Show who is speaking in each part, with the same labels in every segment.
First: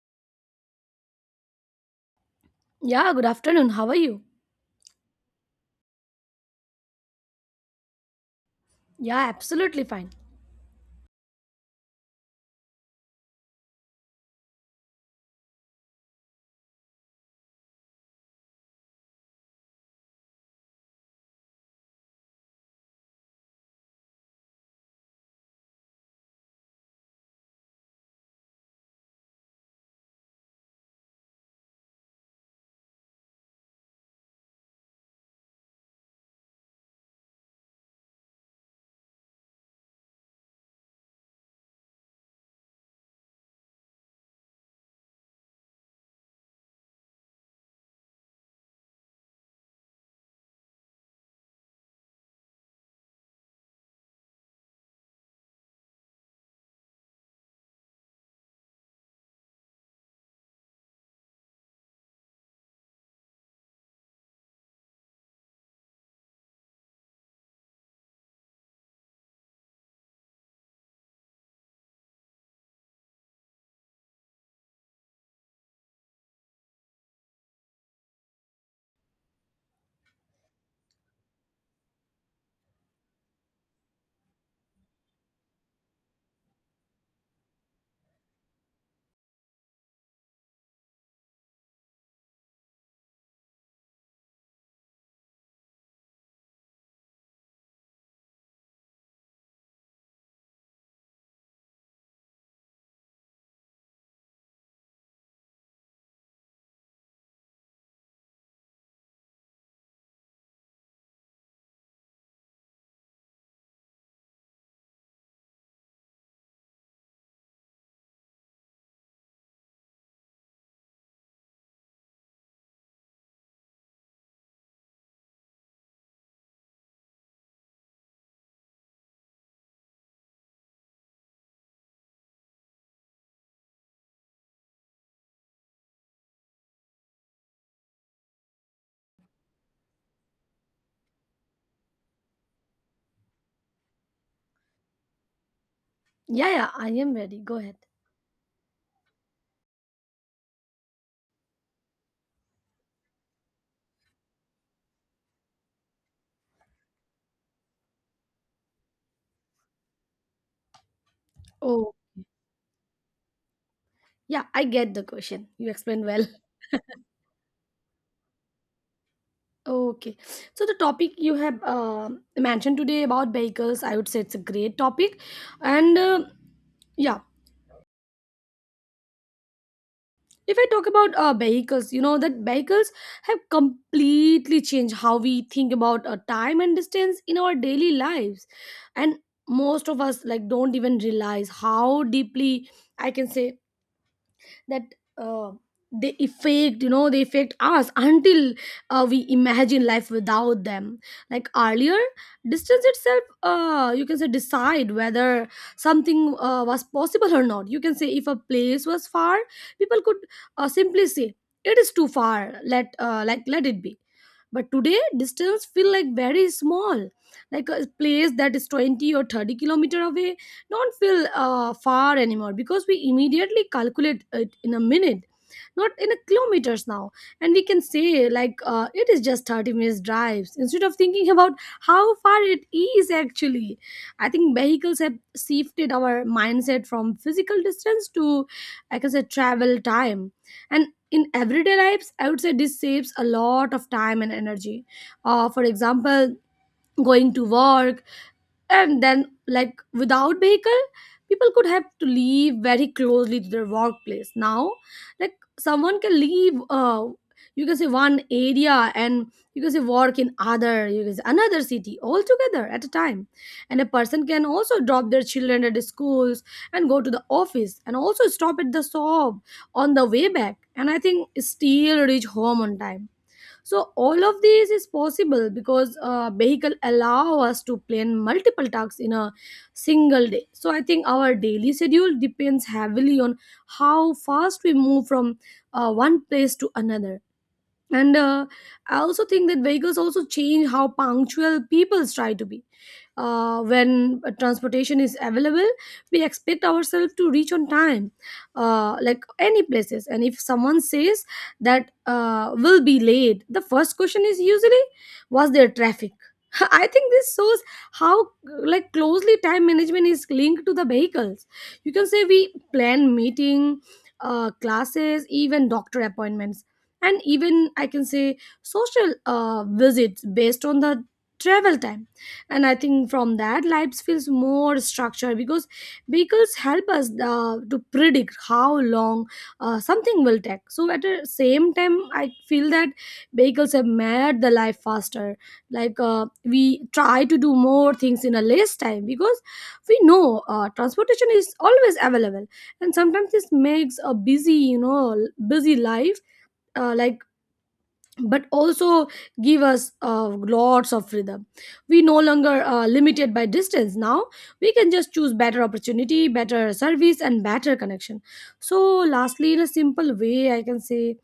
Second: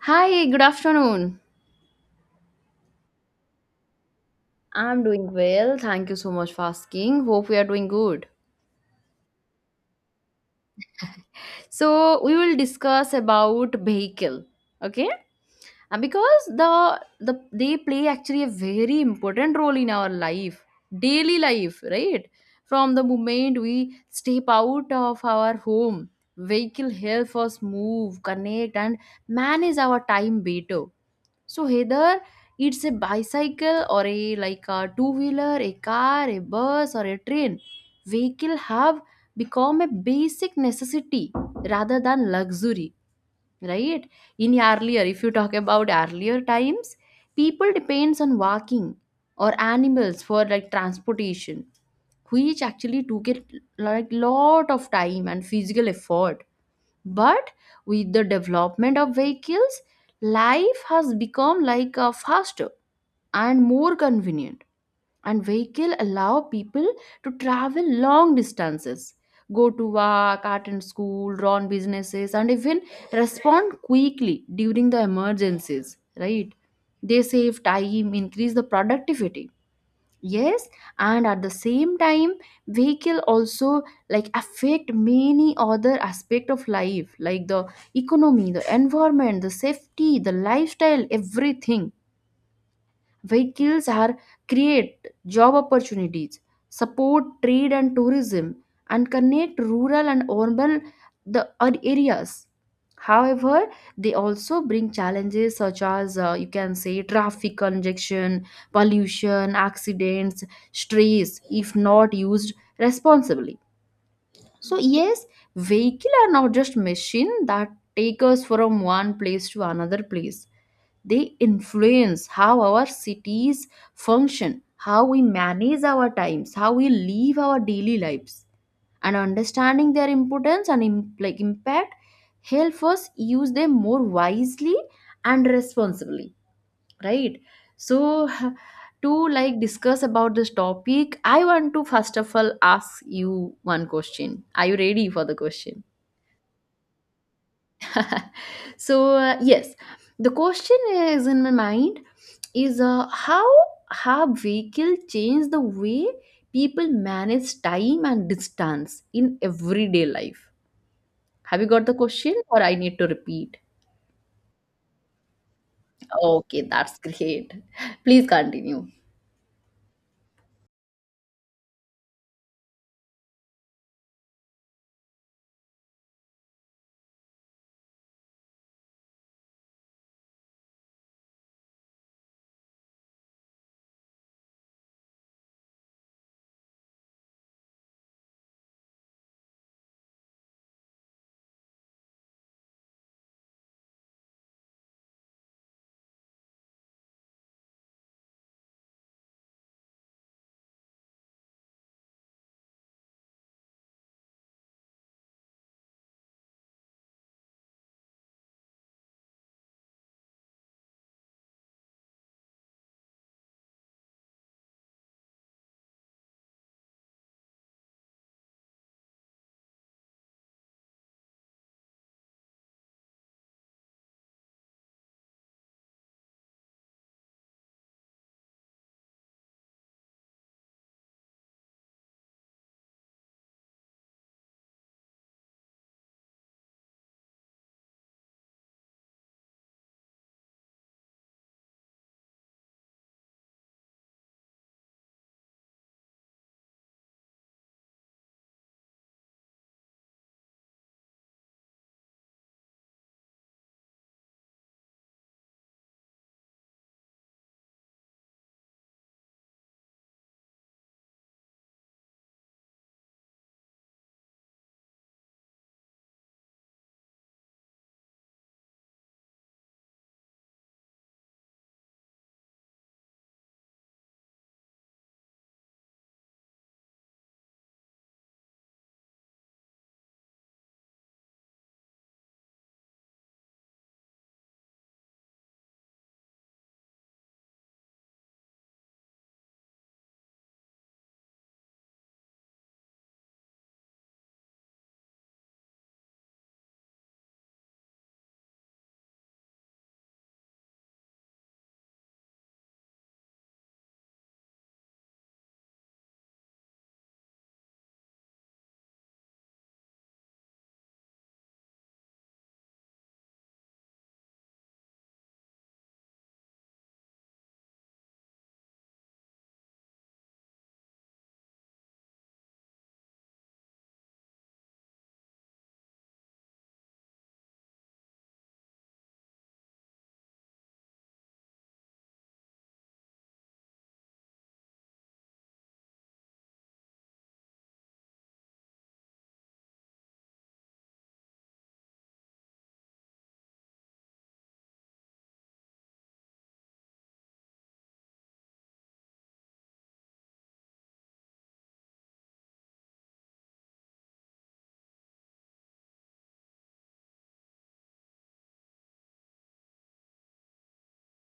Speaker 1: Hi, good afternoon.
Speaker 2: Yeah, good afternoon. How are you?
Speaker 1: I'm doing well. Thank you so much for asking. Hope we are doing good.
Speaker 2: Yeah, absolutely fine.
Speaker 1: So, we will discuss about vehicle, okay? And because the they play actually a very important role in our life, daily life, right? From the moment we step out of our home, vehicle help us move, connect and manage our time better. So either it's a bicycle or a like a two-wheeler, a car, a bus or a train. Vehicle have become a basic necessity rather than luxury, right? In earlier, if you talk about earlier times, people depends on walking or animals for like transportation, which actually took a like lot of time and physical effort. But with the development of vehicles, life has become like a faster and more convenient. And vehicle allow people to travel long distances, go to work, attend school, run businesses, and even respond quickly during the emergencies. Right? They save time, increase the productivity, yes, and at the same time vehicle also like affect many other aspect of life like the economy, the environment, the safety, the lifestyle, everything. Vehicles are create job opportunities, support trade and tourism, and connect rural and urban areas. However, they also bring challenges such as you can say traffic congestion, pollution, accidents, stress if not used responsibly. So yes, vehicle are not just machine that take us from one place to another place. They influence how our cities function, how we manage our times, how we live our daily lives. And understanding their importance and like impact help us use them more wisely and responsibly, right? So to like discuss about this topic, I want to first of all ask you one question. Are you ready for the question?
Speaker 2: Yeah, yeah, I am ready. Go ahead.
Speaker 1: So yes, the question is in my mind is, how have vehicle changed the way people manage time and distance in everyday life? Have you got
Speaker 2: Oh,
Speaker 1: the question or I need to repeat?
Speaker 2: yeah, I get the question. You explained well.
Speaker 1: Okay, that's great. Please continue.
Speaker 2: Okay. So the topic you have mentioned today about vehicles, I would say it's a great topic. And uh, yeah, if I talk about vehicles, you know that vehicles have completely changed how we think about time and distance in our daily lives. And most of us like don't even realize how deeply I can say that uh, they affect you know they affect us until we imagine life without them. Like earlier, distance itself you can say decide whether something was possible or not. You can say if a place was far, people could simply say it is too far, let it be. But today distance feel like very small, like a place that is 20 or 30 kilometer away don't feel far anymore, because we immediately calculate it in a minute, not in a kilometers now, and we can say it is just 30 minutes drives instead of thinking about how far it is actually. I think vehicles have shifted our mindset from physical distance to, I can say, travel time. And in everyday lives I would say this saves a lot of time and energy. For example, going to work, and then like without vehicle, people could have to leave very closely to their workplace. Now like someone can leave you can say one area and you can say work in other, you can say another city altogether at a time. And a person can also drop their children at the schools and go to the office and also stop at the shop on the way back and I think still reach home on time. So all of these is possible because vehicle allow us to plan multiple tasks in a single day. So I think our daily schedule depends heavily on how fast we move from one place to another. And I also think that vehicles also change how punctual people try to be when transportation is available. We expect ourselves to reach on time, like any places. And if someone says that will be late, the first question is usually, was there traffic? I think this shows how like closely time management is linked to the vehicles. You can say we plan meeting, classes, even doctor appointments, and even I can say social visits based on the travel time. And I think from that lives feels more structured because vehicles help us to predict how long something will take. So at the same time I feel that vehicles have made the life faster. Like we try to do more things in a less time because we know transportation is always available, and sometimes this makes a busy, busy life. Uh, like but also give us lots of freedom. We no longer are limited by distance now. We can just choose better opportunity, better service and better connection. So lastly, in a simple way I can say,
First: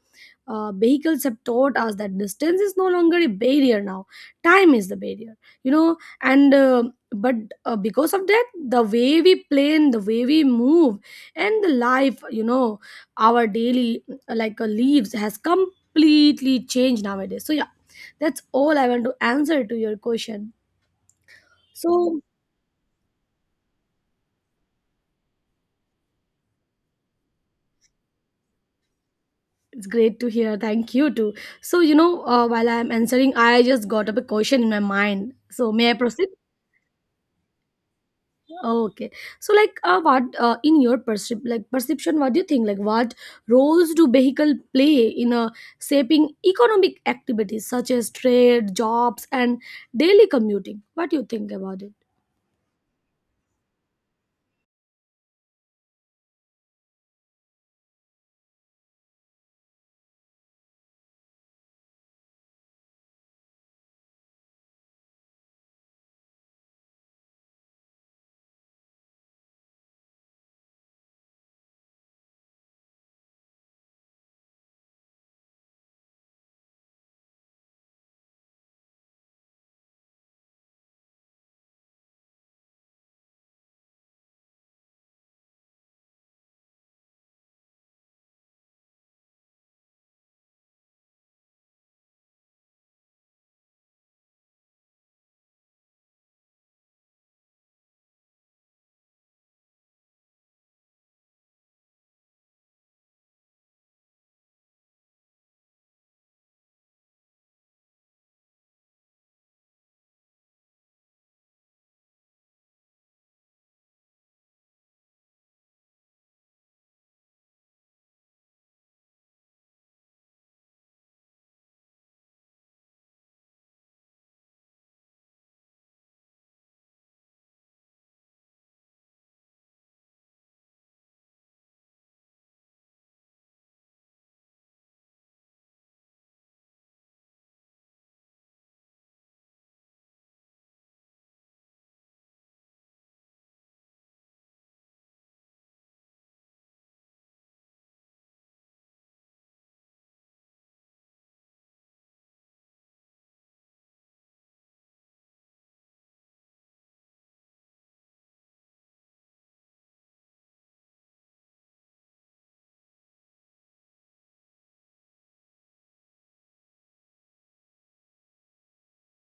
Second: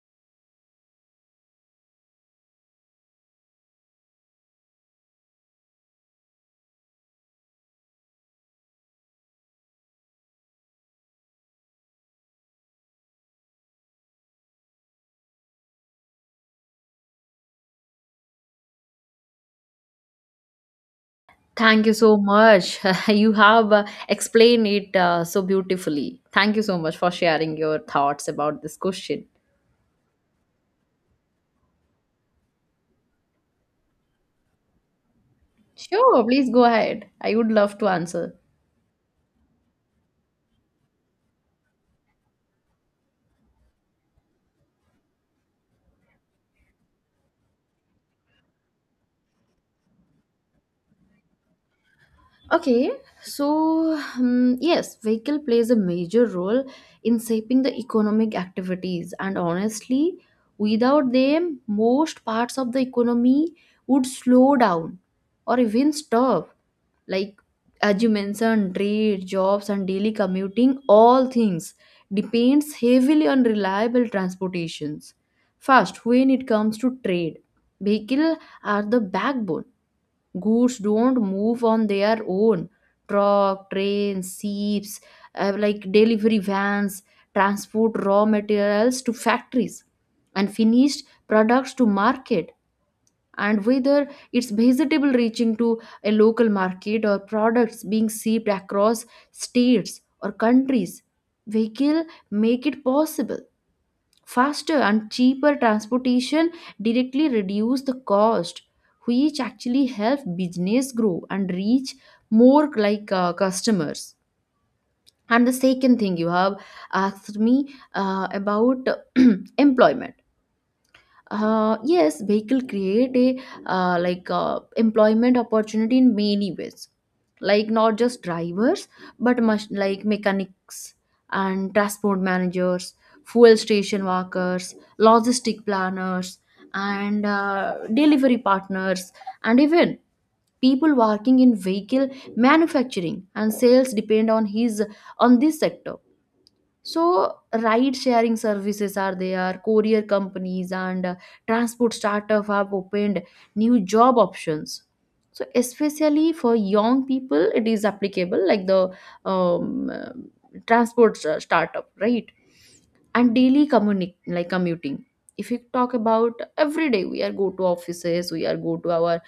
Speaker 2: vehicles have taught us that distance is no longer a barrier now, time is the barrier, you know. And uh, but uh, because of that, the way we plan, the way we move, and the life, you know, our daily lives has completely changed nowadays. So yeah, that's all I want to answer to your question.
Speaker 1: Thank you so
Speaker 2: So
Speaker 1: much. You have explained it so beautifully. Thank you so much for sharing your thoughts about this question.
Speaker 2: it's great to hear, thank you too. So you know, while I'm answering I just got up a question in my mind, so may I
Speaker 1: Sure,
Speaker 2: proceed?
Speaker 1: please go ahead. I would love to answer.
Speaker 2: Okay. So like what in your perception, what do you think, like what roles do vehicle play in shaping economic activities such as trade, jobs and daily commuting? What do you think about it?
Speaker 1: Okay, so yes, vehicle plays a major role in shaping the economic activities, and honestly, without them, most parts of the economy would slow down or even stop. Like as you mentioned, trade, jobs, and daily commuting, all things depends heavily on reliable transportations. First, when it comes to trade, vehicles are the backbone. Goods don't move on their own. Truck, trains, ships, like delivery vans transport raw materials to factories and finished products to market. And whether it's vegetable reaching to a local market or products being shipped across states or countries, vehicle make it possible. Faster and cheaper transportation directly reduce the cost, which actually help business grow and reach more like customers. And the second thing you have asked me about employment. Uh, yes vehicle create a employment opportunity in many ways, like not just drivers, but much like mechanics and transport managers, fuel station workers, logistic planners, and delivery partners. And even people working in vehicle manufacturing and sales depend on his on this sector. So ride sharing services are there, courier companies, and transport startup have opened new job options. So, especially for young people, it is applicable like the um, uh, transport startup, right? And like commuting. If you talk about every day, we are go to offices, we are go to our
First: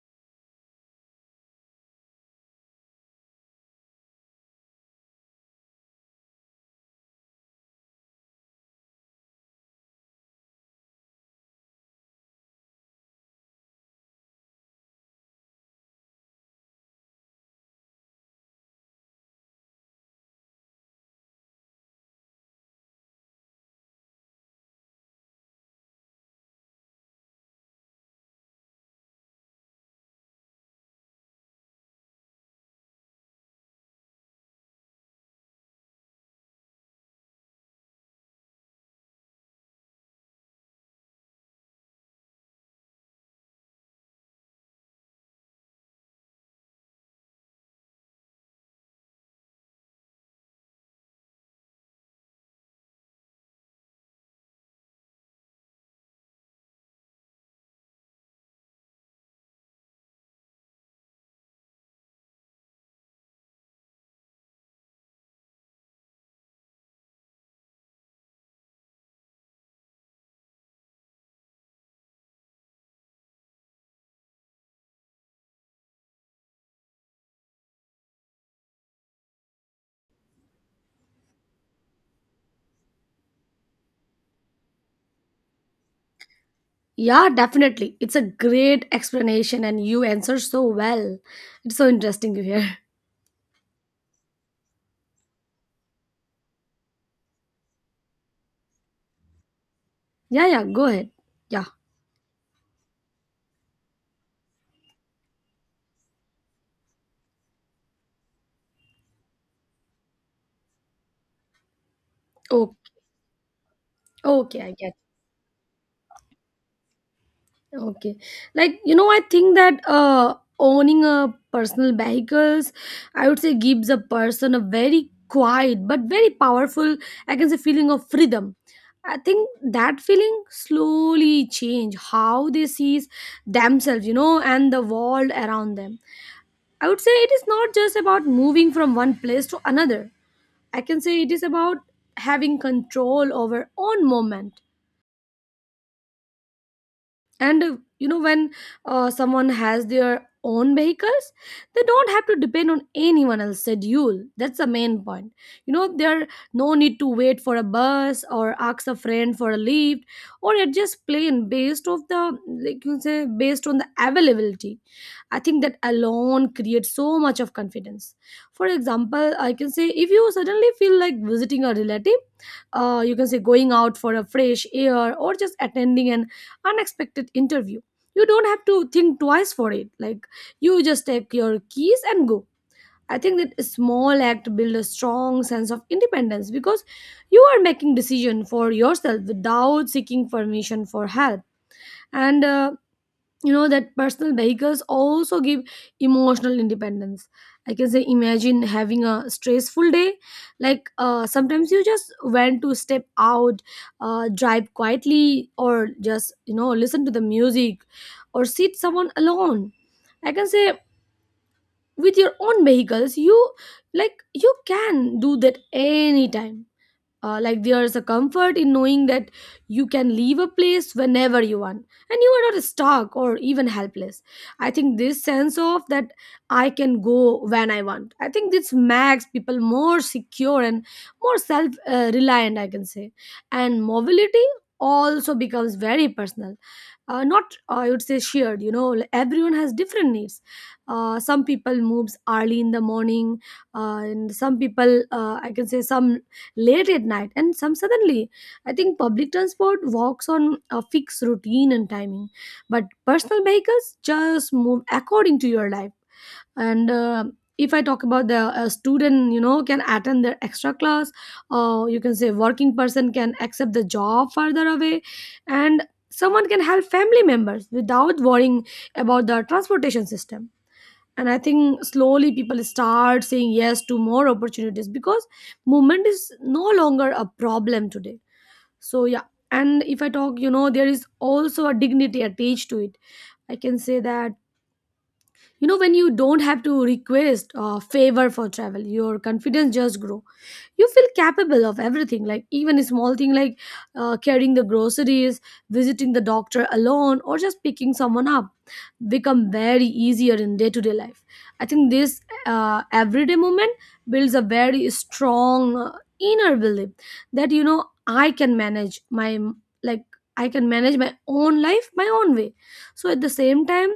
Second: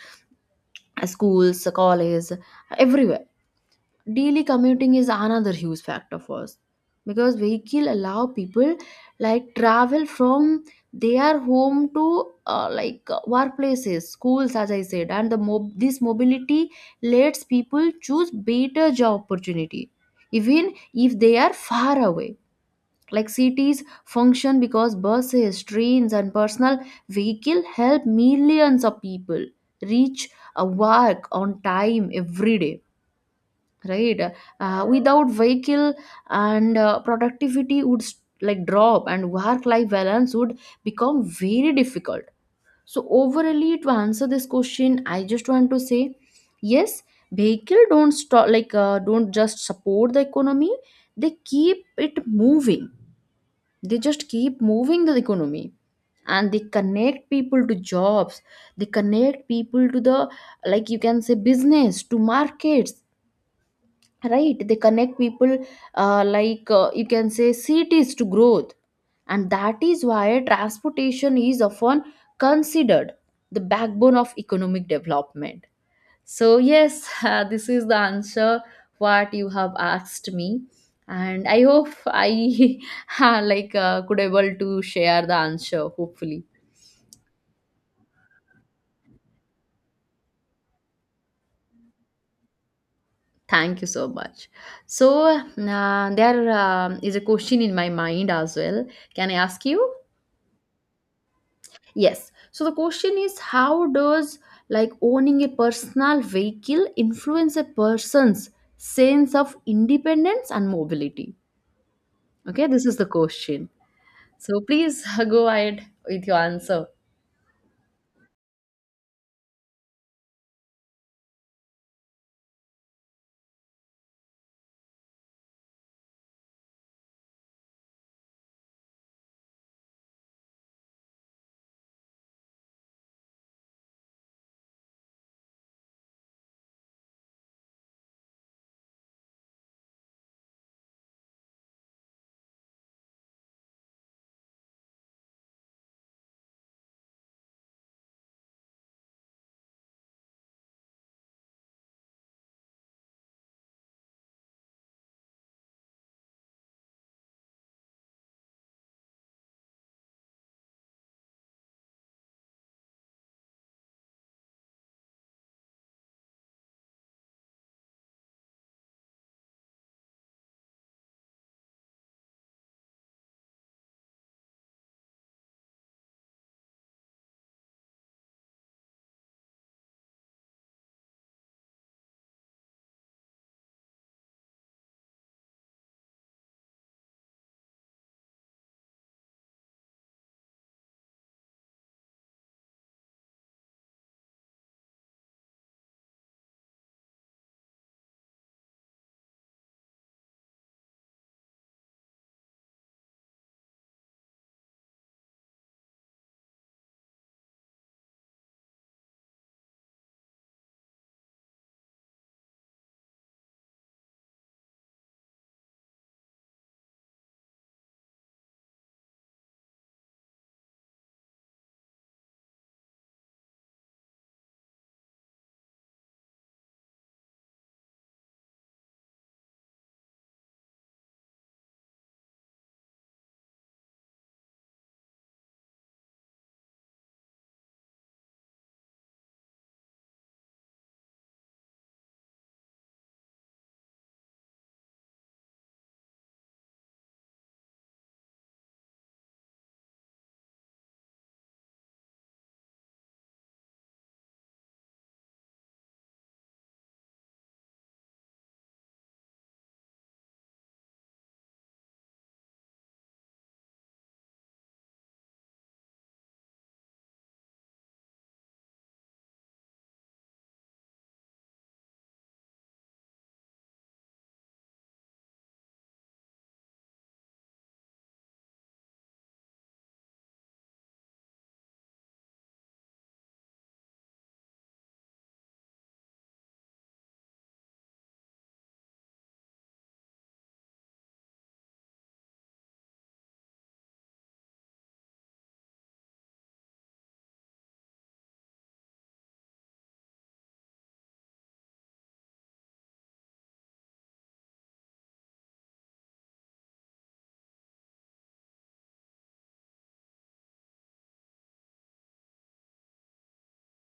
Speaker 1: schools, college, everywhere. Daily commuting is another huge factor for us because vehicle allow people like travel from their home to workplaces, schools, as I said. And this mobility lets people choose better job opportunity, even if they are far away. Like cities function because buses, trains and personal vehicle help millions of people reach a work on time every day, right? Without vehicle and productivity would like drop and work life balance would become very difficult. So overally to answer this question I just want to say, yes, vehicle don't stop like don't just support the economy, they keep it moving. They just keep moving the economy. And they connect people to jobs, they connect people to the, like you can say, business to markets, right? They connect people you can say cities to growth. And that is why transportation is often considered the backbone of economic development. So yes, this is the answer what you have asked me. And I hope I could able to share the answer hopefully.
Speaker 2: Yeah, definitely. It's a great explanation and you answer so well. It's so interesting to hear.
Speaker 1: Thank you so much. So there is a question in my mind as well. Can I ask you?
Speaker 2: Yeah, yeah, go ahead. Yeah.
Speaker 1: Yes. So the question is, how does like owning a personal vehicle influence a person's sense of independence and mobility? Okay,
Speaker 2: Oh,
Speaker 1: this is the question.
Speaker 2: okay,
Speaker 1: So
Speaker 2: I get.
Speaker 1: please go ahead with your answer.
Speaker 2: Okay. Like, you know, I think that owning a personal vehicles, I would say gives a person a very quiet but very powerful, I can say, feeling of freedom. I think that feeling slowly change how they sees themselves, you know, and the world around them. I would say it is not just about moving from one place to another. I can say it is about having control over own moment. And you know when someone has their own vehicles, they don't have to depend on anyone else's schedule. That's the main point. You know, there no need to wait for a bus or ask a friend for a lift, or adjust plan based of the, like you say, based on the availability. I think that alone creates so much of confidence. For example, I can say if you suddenly feel like visiting a relative, you can say going out for a fresh air or just attending an unexpected interview. You don't have to think twice for it. Like you just take your keys and go. I think that a small act build a strong sense of independence, because you are making decision for yourself without seeking permission for help. And you know that personal vehicles also give emotional independence. I can say, imagine having a stressful day. Sometimes you just want to step out, drive quietly, or just, you know, listen to the music, or sit someone alone. I can say with your own vehicles you, like, you can do that anytime. There's a comfort in knowing that you can leave a place whenever you want, and you are not stuck or even helpless. I think this sense of that, I can go when I want, I think this makes people more secure and more self reliant, I can say. And mobility also becomes very personal, not, I would say, shared, you know. Like, everyone has different needs. Some people moves early in the morning, and some people I can say some late at night, and some suddenly. I think public transport walks on a fixed routine and timing, but personal vehicles just move according to your life. And if I talk about the student, you know, can attend their extra class, or you can say working person can accept the job further away, and someone can help family members without worrying about the transportation system. And I think slowly people start saying yes to more opportunities because movement is no longer a problem today. So yeah, and if I talk, you know, there is also a dignity attached to it. I can say that, you know, when you don't have to request a favor for travel, your confidence just grow. You feel capable of everything. Like even a small thing like carrying the groceries, visiting the doctor alone, or just picking someone up become very easier in day-to-day life. I think this everyday moment builds a very strong inner belief that, you know, I can manage my, like, I can manage my own life my own way. So at the same time,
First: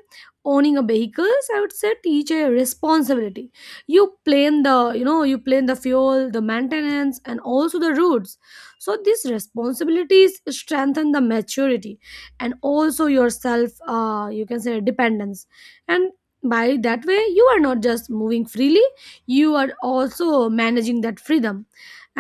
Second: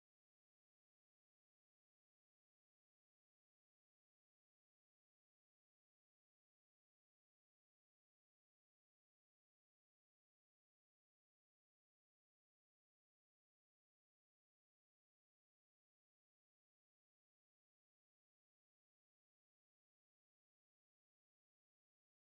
Speaker 2: owning a vehicles, I would say, teach a responsibility. You plan the, you know, you plan the fuel, the maintenance and also the routes. So these responsibilities strengthen the maturity and also yourself, you can say, dependence. And by that way, you are not just moving freely, you are also managing that freedom.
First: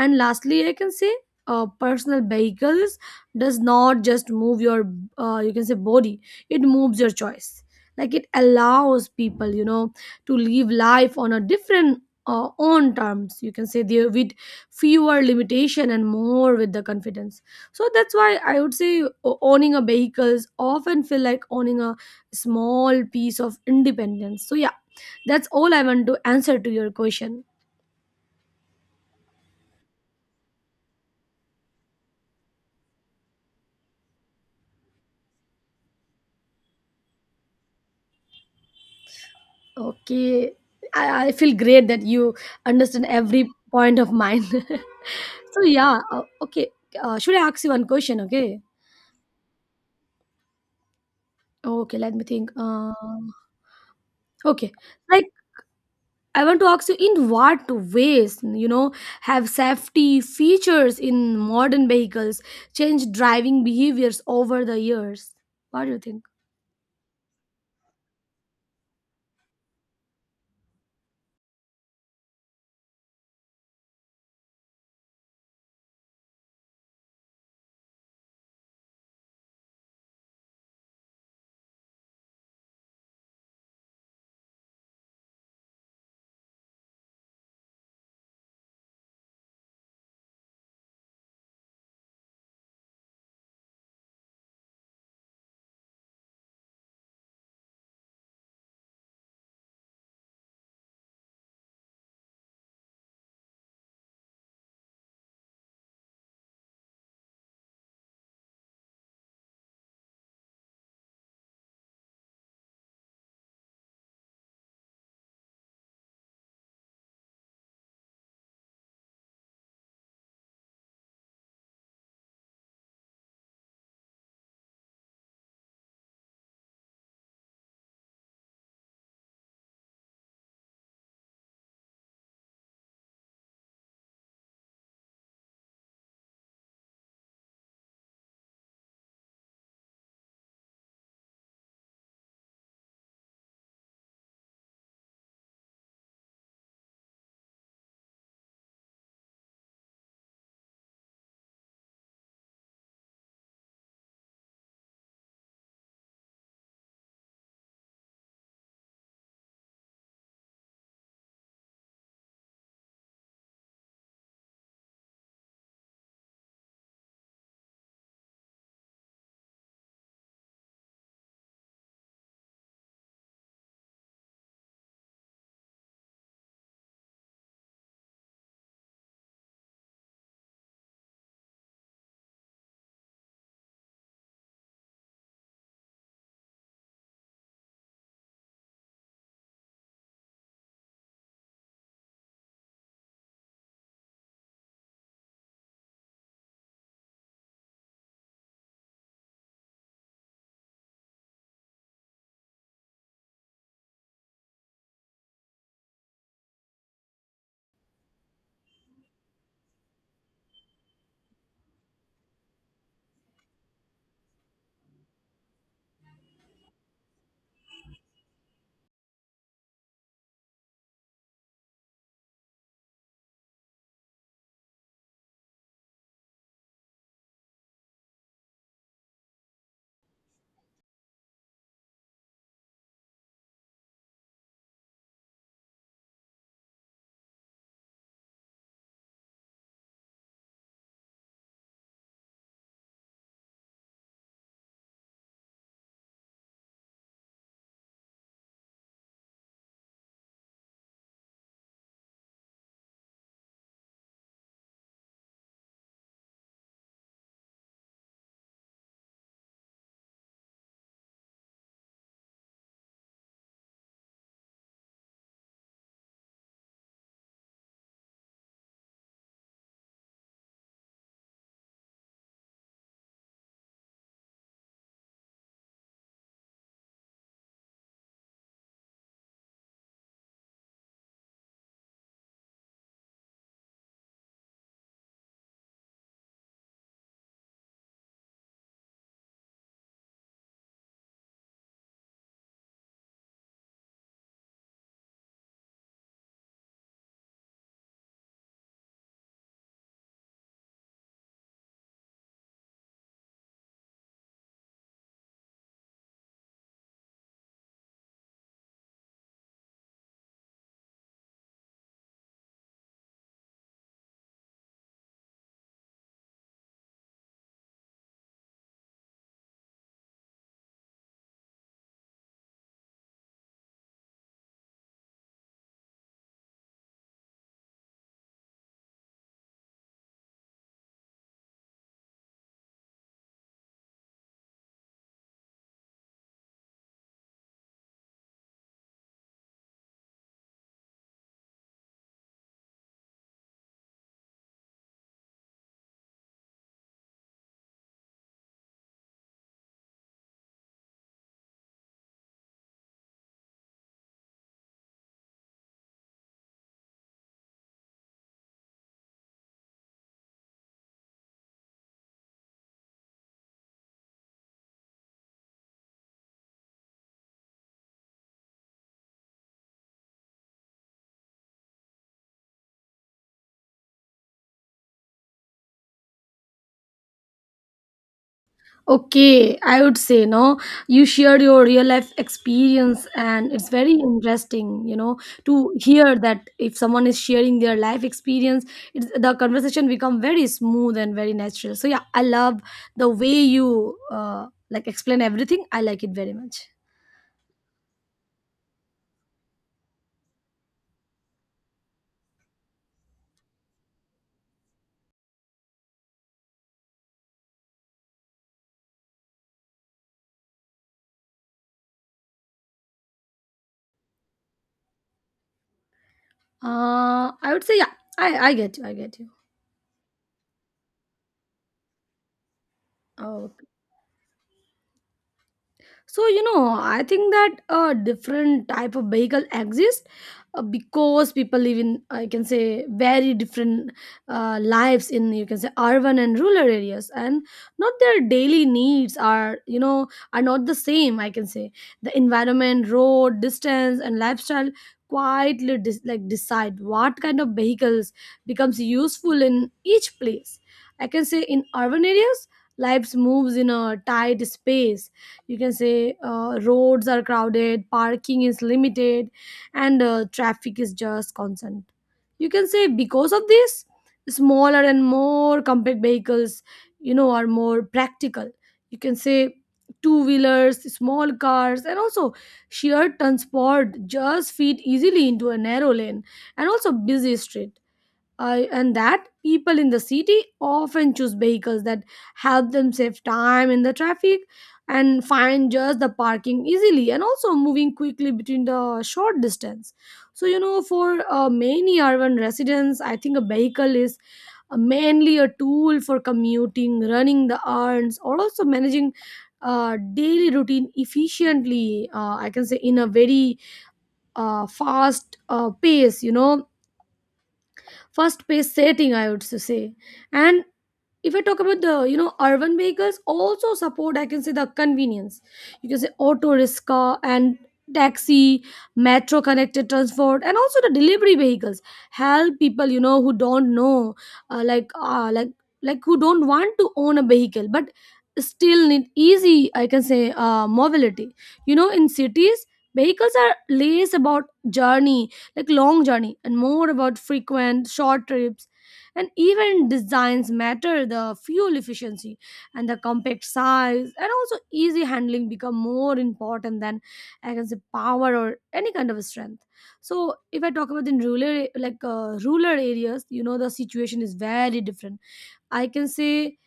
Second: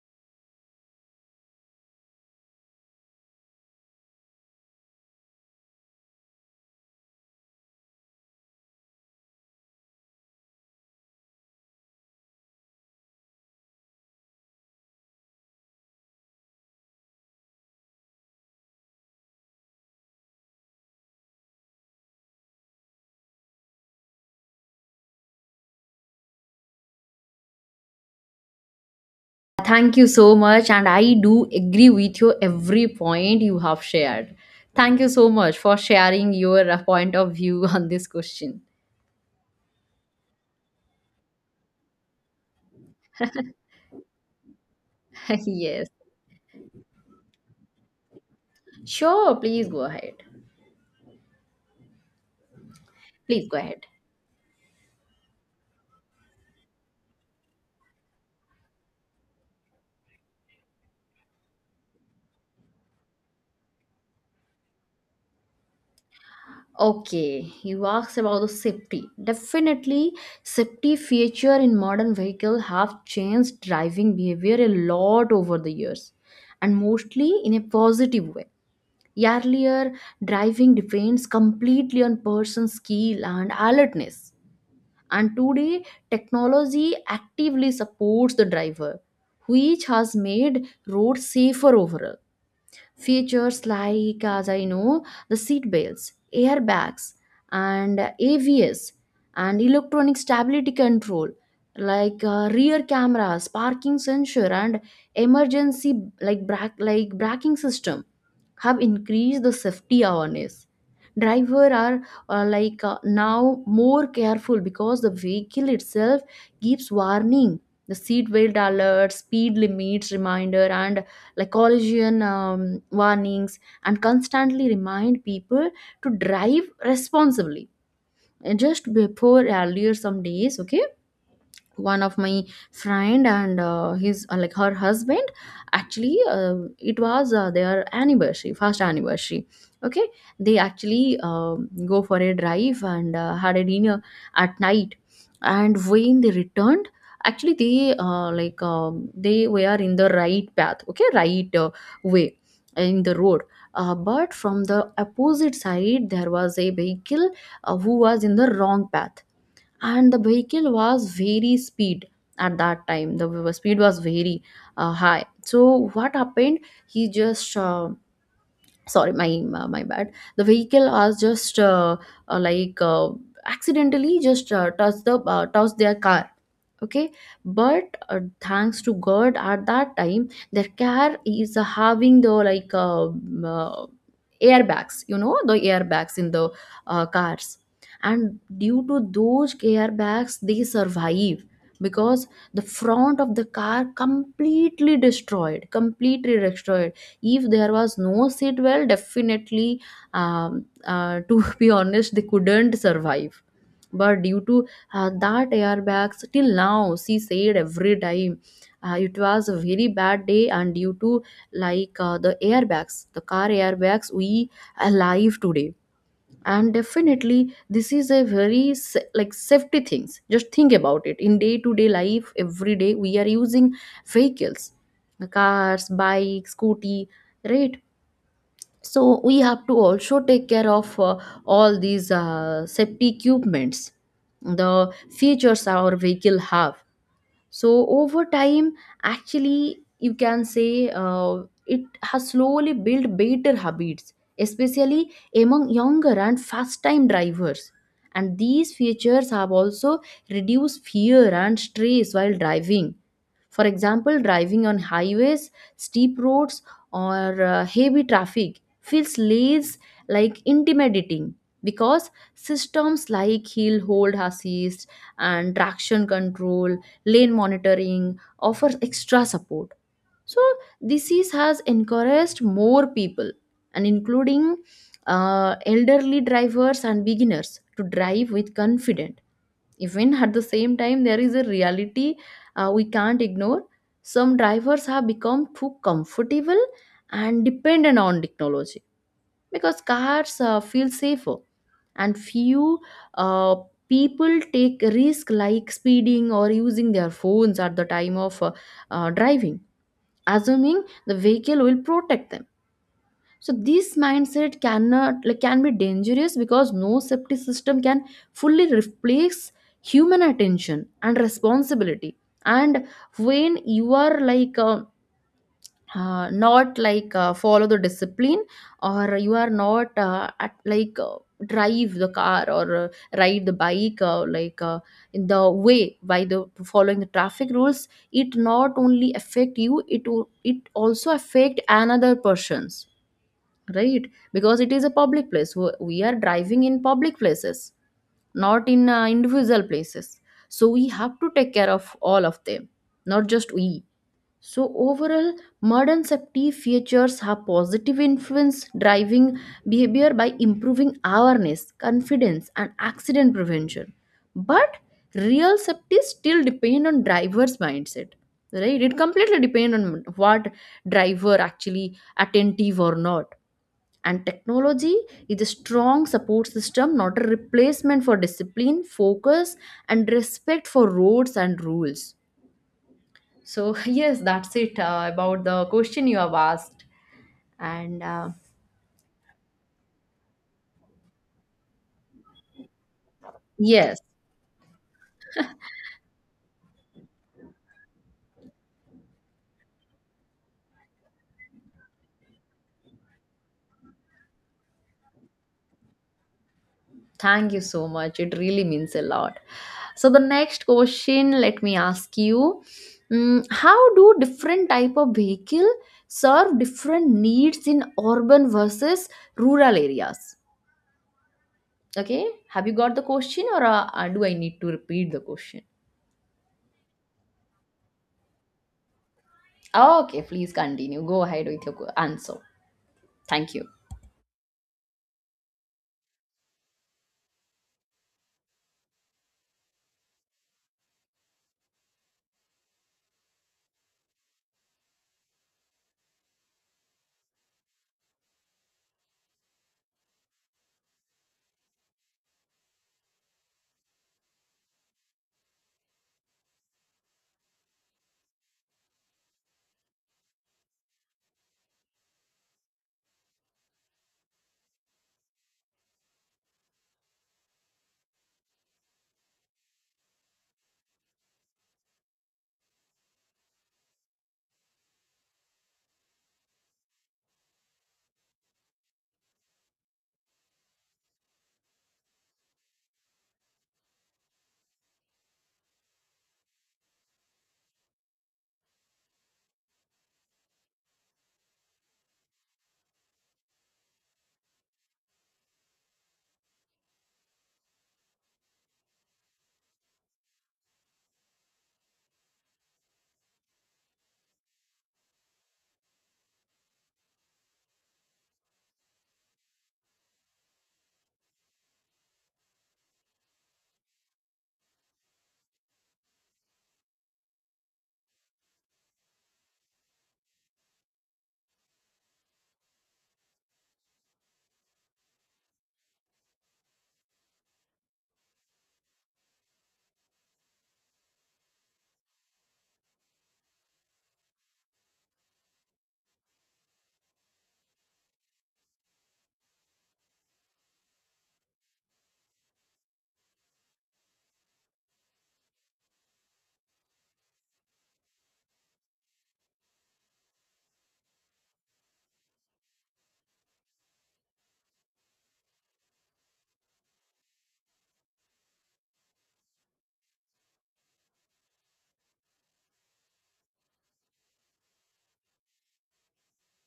Speaker 2: And lastly I can say, personal vehicles does not just move your, you can say, body, it moves your choice. Like it allows people, you know, to live life on a different, own terms, you can say, there with fewer limitation and more with the confidence. So that's why I would say owning a vehicles often feel like owning a small piece of independence. So yeah, that's all I want to answer to your question.
Speaker 1: Thank you so much, and I do agree with you every point you have shared. Thank you so much for sharing your point of view on this question.
Speaker 2: Okay. I feel great that you understand every point of mine. So
Speaker 1: Yes.
Speaker 2: yeah, okay. Should I ask you one question? Okay.
Speaker 1: Sure, please go ahead.
Speaker 2: Okay, let me think,
Speaker 1: Please go ahead.
Speaker 2: okay. Like, I want to ask you, in what ways, you know, have safety features in modern vehicles changed driving behaviors over the years? What do you think?
Speaker 1: Okay, you asked about the safety. Definitely, safety feature in modern vehicle have changed driving behavior a lot over the years, and mostly in a positive way. Earlier, driving depends completely on person's skill and alertness, and today technology actively supports the driver, which has made roads safer overall. Features like, as I know, the seat belts, airbags, and AVS, and electronic stability control, like rear cameras, parking sensor, and emergency like braking system, have increased the safety awareness. Driver are now more careful because the vehicle itself gives warning. The seat belt alert, speed limits reminder, and like collision warnings and constantly remind people to drive responsibly. And just before earlier some days, okay, one of my friend and his, like her husband, actually, it was their anniversary, first anniversary, okay, they actually go for a drive and had a dinner at night. And when they returned, actually they, they were in the right path, okay, right way in the road. But from the opposite side there was a vehicle who was in the wrong path, and the vehicle was very speed. At that time the speed was very high. So what happened, he just sorry, my bad, the vehicle was just uh, like uh, accidentally just touched the, touched their car, okay. But thanks to god, at that time their car is having the like airbags, you know, the airbags in the cars. And due to those airbags they survive, because the front of the car completely destroyed, completely destroyed. If there was no seat well, definitely, to be honest, they couldn't survive. But due to that airbags, till now she said every time, it was a very bad day, and due to the airbags, the car airbags, we alive today. And definitely this is a very like safety things. Just think about it in day to day life, every day we are using vehicles, cars, bike, scooty, right? So we have to also take care of all these safety equipments, the features our vehicle have. So over time, actually you can say it has slowly built better habits, especially among younger and fast time drivers. And these features have also reduced fear and stress while driving. For example, driving on highways, steep roads, or heavy traffic feels less like intimidating, because systems like hill hold assist and traction control, lane monitoring offers extra support. So this has encouraged more people and including elderly drivers and beginners to drive with confidence. Even at the same time there is a reality we can't ignore. Some drivers have become too comfortable and dependent on technology because cars feel safer, and few uh, people take risk like speeding or using their phones at the time of driving, assuming the vehicle will protect them. So this mindset cannot like can be dangerous because no safety system can fully replace human attention and responsibility. And when you are not follow the discipline, or you are not at, like drive the car, or ride the bike in the way by the following the traffic rules, it not only affect you, it also affect another persons, right? Because it is a public place. We are driving in public places, not in individual places, so we have to take care of all of them, not just we. So overall, modern safety features have positive influence driving behavior by improving awareness, confidence and accident prevention, but real safety still depend on driver's mindset. Right, it completely depend on what driver actually attentive or not. And technology is a strong support system, not a replacement for discipline, focus and respect for roads and rules. So yes, that's it about the question you have asked. And
Speaker 2: Okay, I would say no. You shared your real life experience, and it's very
Speaker 1: yes,
Speaker 2: interesting, you know, to hear that if someone is sharing their life experience, it's, the conversation become very smooth and very natural. So yeah, I love the way you like explain everything. I like it very much.
Speaker 1: thank you so much, it really means a lot. So the next question, let me ask you. Mm, how do different type of vehicle serve different needs in urban versus rural areas? Okay, have you got the question, or do I need to repeat the question?
Speaker 2: I would say yeah. I get you. I get you.
Speaker 1: Okay, please continue. Go ahead with your answer.
Speaker 2: Oh,
Speaker 1: Thank you.
Speaker 2: So I think that a different type of vehicle exists because people live in, I can say, very different lives in, you can say, urban and rural areas. And not their daily needs are, are not the same, I can say. The environment, road, distance, and lifestyle quietly decide what kind of vehicles becomes useful in each place. I can say in urban areas, lives moves in a tight space. You can say roads are crowded, parking is limited, and traffic is just constant. You can say because of this, smaller and more compact vehicles, are more practical. You can say two wheelers, small cars, and also shared transport just fit easily into a narrow lane and also busy street. I and That people in the city often choose vehicles that help them save time in the traffic and find just the parking easily, and also moving quickly between the short distance. So for many urban residents, I think a vehicle is mainly a tool for commuting, running the errands, or also managing daily routine efficiently. Uh, I can say in a very fast pace, fast paced setting, I would say. And if I talk about the, urban vehicles also support, I can say the convenience. You can say auto rickshaw and taxi, metro connected transport, and also the delivery vehicles help people, who don't know, uh, like uh, like who don't want to own a vehicle but still need easy, I can say, mobility. You know, in cities, vehicles are less about journey, like long journey, and more about frequent short trips. And even designs matter, the fuel efficiency and the compact size and also easy handling become more important than, I can say, power or any kind of strength. So if I talk about in rural a- like rural areas, you know, the situation is very different, I can say.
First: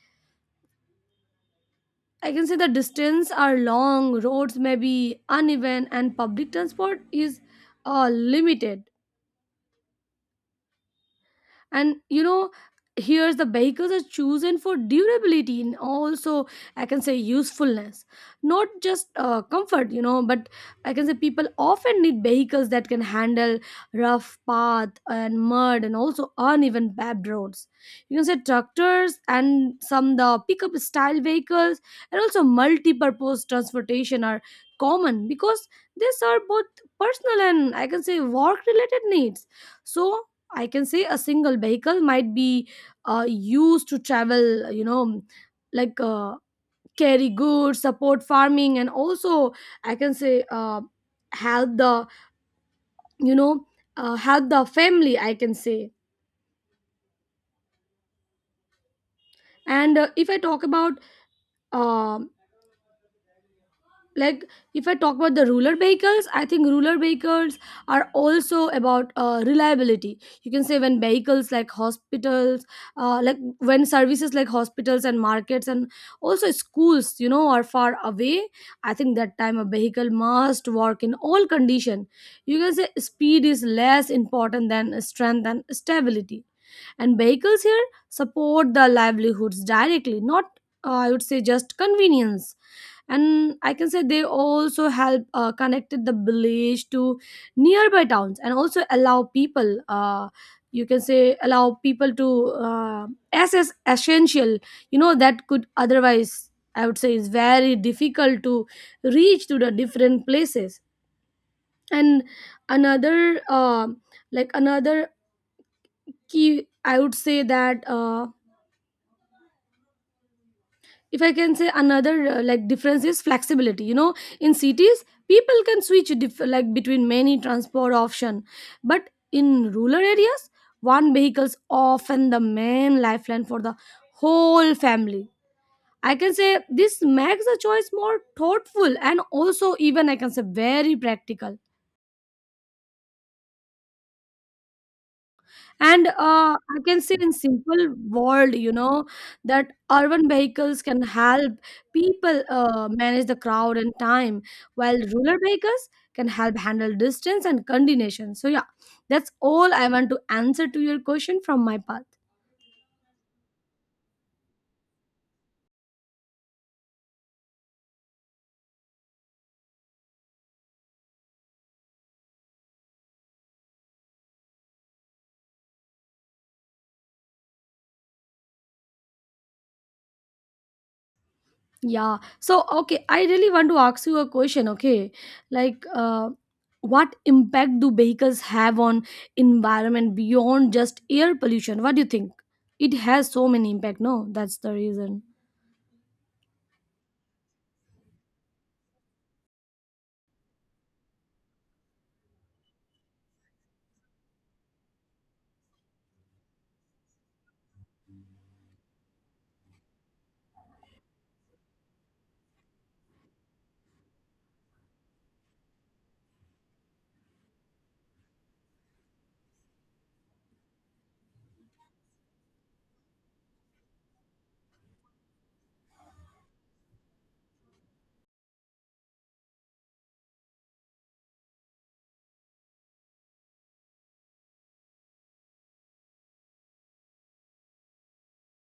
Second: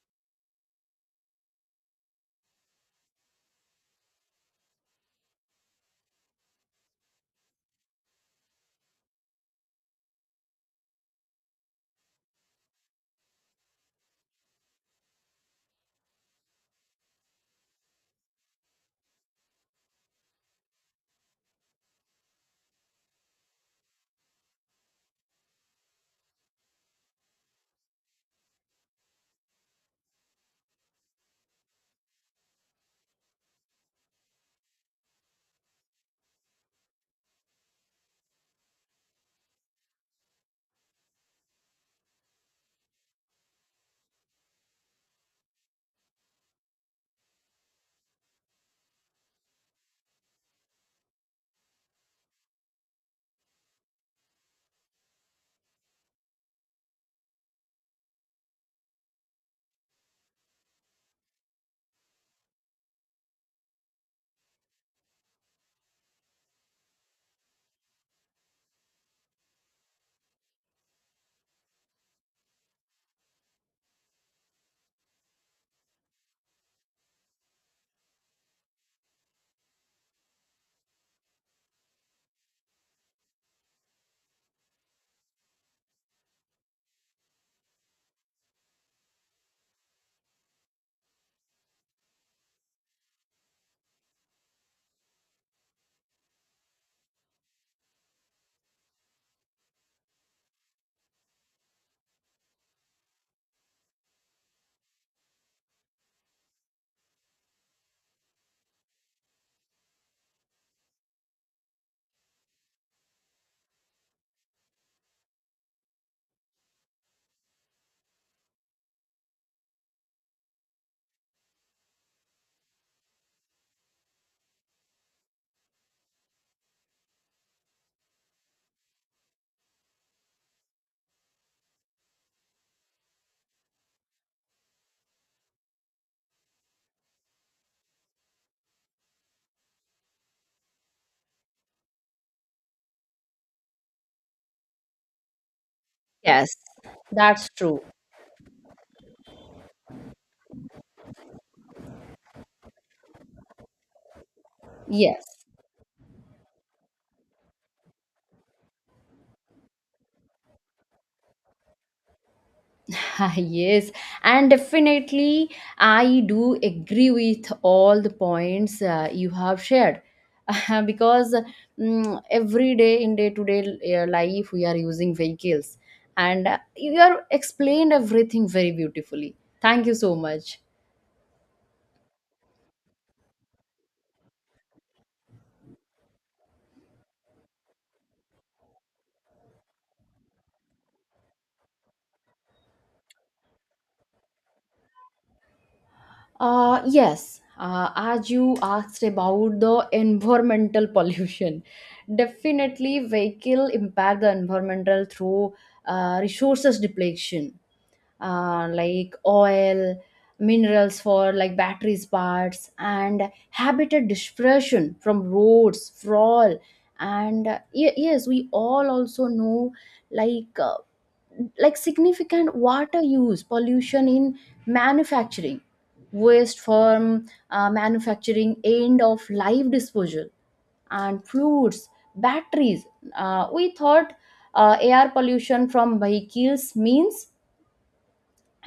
Speaker 2: I can say the distance are long, roads may be uneven, and public transport is uh, limited. And you know, here the vehicles are chosen for durability and also, I can say, usefulness, not just comfort, you know. But I can say people often need vehicles that can handle rough path and mud and also uneven paved roads. You can say tractors and some the pickup style vehicles and also multi-purpose transportation are common because they serve both personal and, I can say, work related needs. So I can say a single vehicle might be used to travel, like uh, carry goods, support farming, and also I can say help the, you know, help the family, I can say. And if I talk about um like if I talk about the rural vehicles, I think rural vehicles are also about reliability. You can say when vehicles like hospitals like when services like hospitals and markets and also schools, you know, are far away, I think that time a vehicle must work in all condition. You can say speed is less important than strength and stability, and vehicles here support the livelihoods directly, not I would say just convenience. And I can say they also help connected the village to nearby towns, and also allow people you can say allow people to uh, access essential, you know, that could otherwise, I would say, is very difficult to reach to the different places. And another uh, another key, I would say that if I can say another, difference is flexibility. You know, in cities people can switch between many transport option, but in rural areas, one vehicle's often the main lifeline for the whole family, I can say. This makes the choice more thoughtful and also, even I can say, very practical. And
Speaker 1: Yes,
Speaker 2: I can say in
Speaker 1: that's true.
Speaker 2: simple world, you know, that urban vehicles can help people manage the crowd and time, while
Speaker 1: Yes.
Speaker 2: rural vehicles can help handle distance and coordination. So yeah, that's all I want to answer to your question from my part.
Speaker 1: Yes, and definitely I do agree with all the points you have shared. Because mm, every day in day to day life we are using vehicles, and you have explained everything very beautifully. Thank you so much.
Speaker 2: Yeah. So, okay, I really want to ask you a question, okay? Like, what impact do vehicles have on environment beyond just air pollution? What do you think? It has so many impact, no? That's the reason.
Speaker 1: Yes, as you asked about the environmental pollution, definitely vehicle impact the environmental through resources depletion, like oil, minerals for like batteries parts, and habitat dispersion from roads, sprawl, and yes, we all also know like uh, like significant water use pollution in manufacturing, waste from manufacturing, end of life disposal, and fluids, batteries. We thought air pollution from vehicles means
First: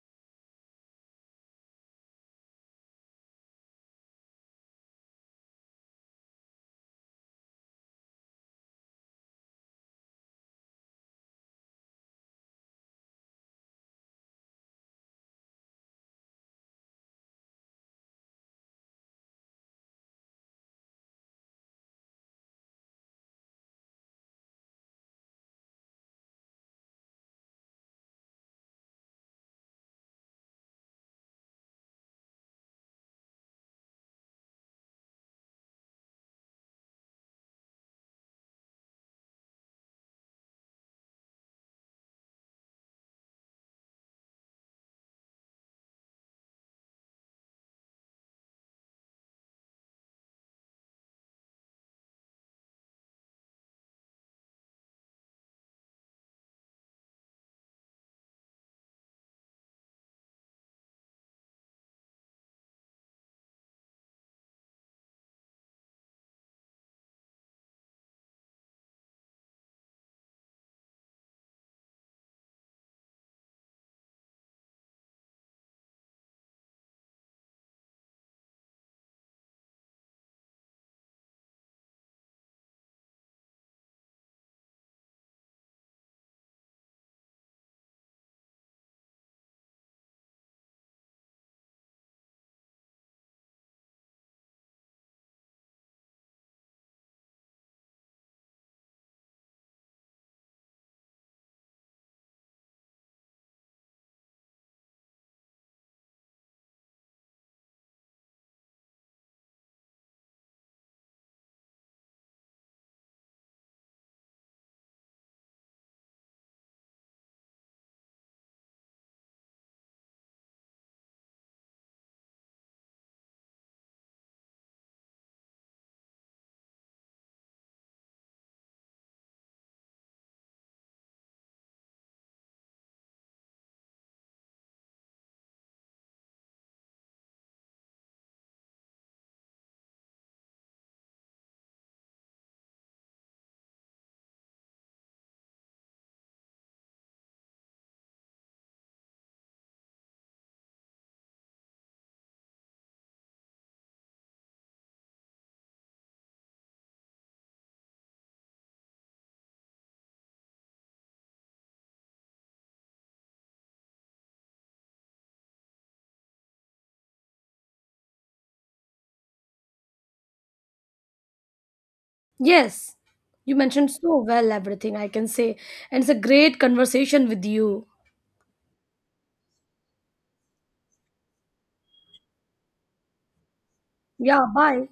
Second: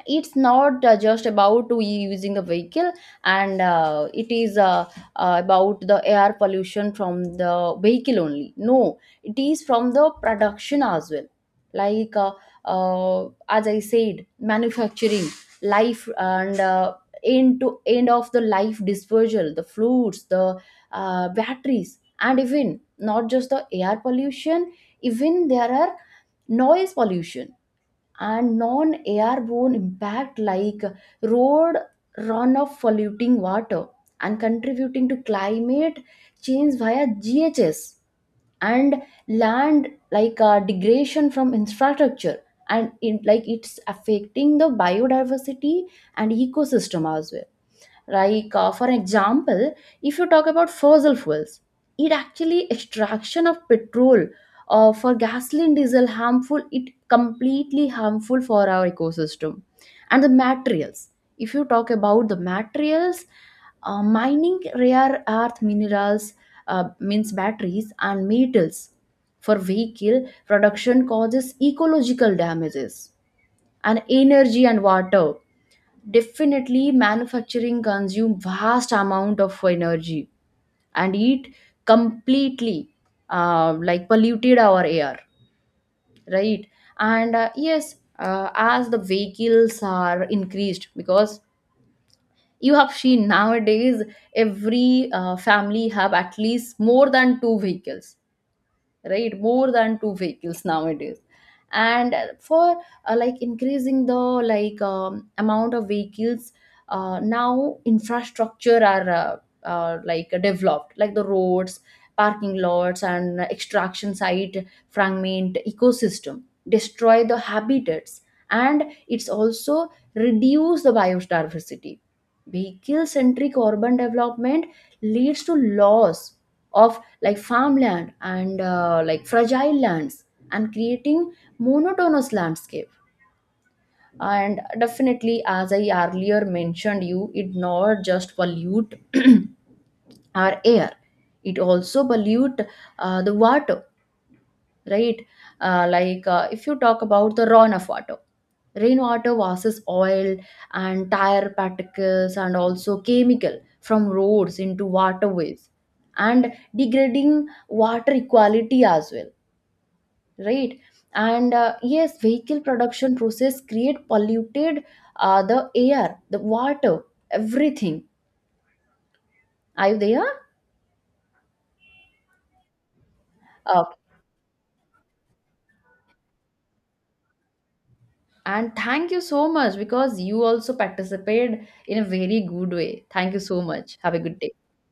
Speaker 1: it's not just about we using the vehicle, and it is about the air pollution from the vehicle only, no, it is from the production as well. like uh, as I said, manufacturing life and end to end of the life disposal, the fluids, the batteries. And even not just the air pollution, even there are noise pollution and non airborne impact like road runoff polluting water and contributing to climate change via GHS, and land degradation from infrastructure, and like it's affecting the biodiversity and ecosystem as well. For example, if you talk about fossil fuels, it actually extraction of petrol for gasoline diesel, harmful, it completely harmful for our ecosystem. And the materials, if you talk about the materials, mining rare earth minerals, means batteries and metals for vehicle production, causes ecological damages. And energy and water, definitely manufacturing consume vast amount of energy, and it completely like polluted our air, right? And yes, as the vehicles are increased, because you have seen nowadays every family have at least more than two vehicles, right? More than two vehicles nowadays. And for like increasing the amount of vehicles, now infrastructure are like developed, like the roads, parking lots, and extraction site fragment ecosystem, destroy the habitats, and it's also reduce the biodiversity. Vehicle centric urban development leads to loss of like farmland and like fragile lands, and creating monotonous landscape. And definitely, as I earlier mentioned you, it not just pollute our air, it also pollute the water, right? If you talk about the runoff water, rainwater versus oil and tire particles and also chemical from roads into waterways, and degrading water equality as well, right? And yes, vehicle production process create polluted the air, the water, everything. Are you there?
Speaker 2: Yes. You
Speaker 1: uh,
Speaker 2: mentioned so well everything, I can say. And it's a great conversation with you.
Speaker 1: and thank you so much, because you also participated in a very good way. Thank you so much, have a good
Speaker 2: Yeah,
Speaker 1: day.
Speaker 2: bye.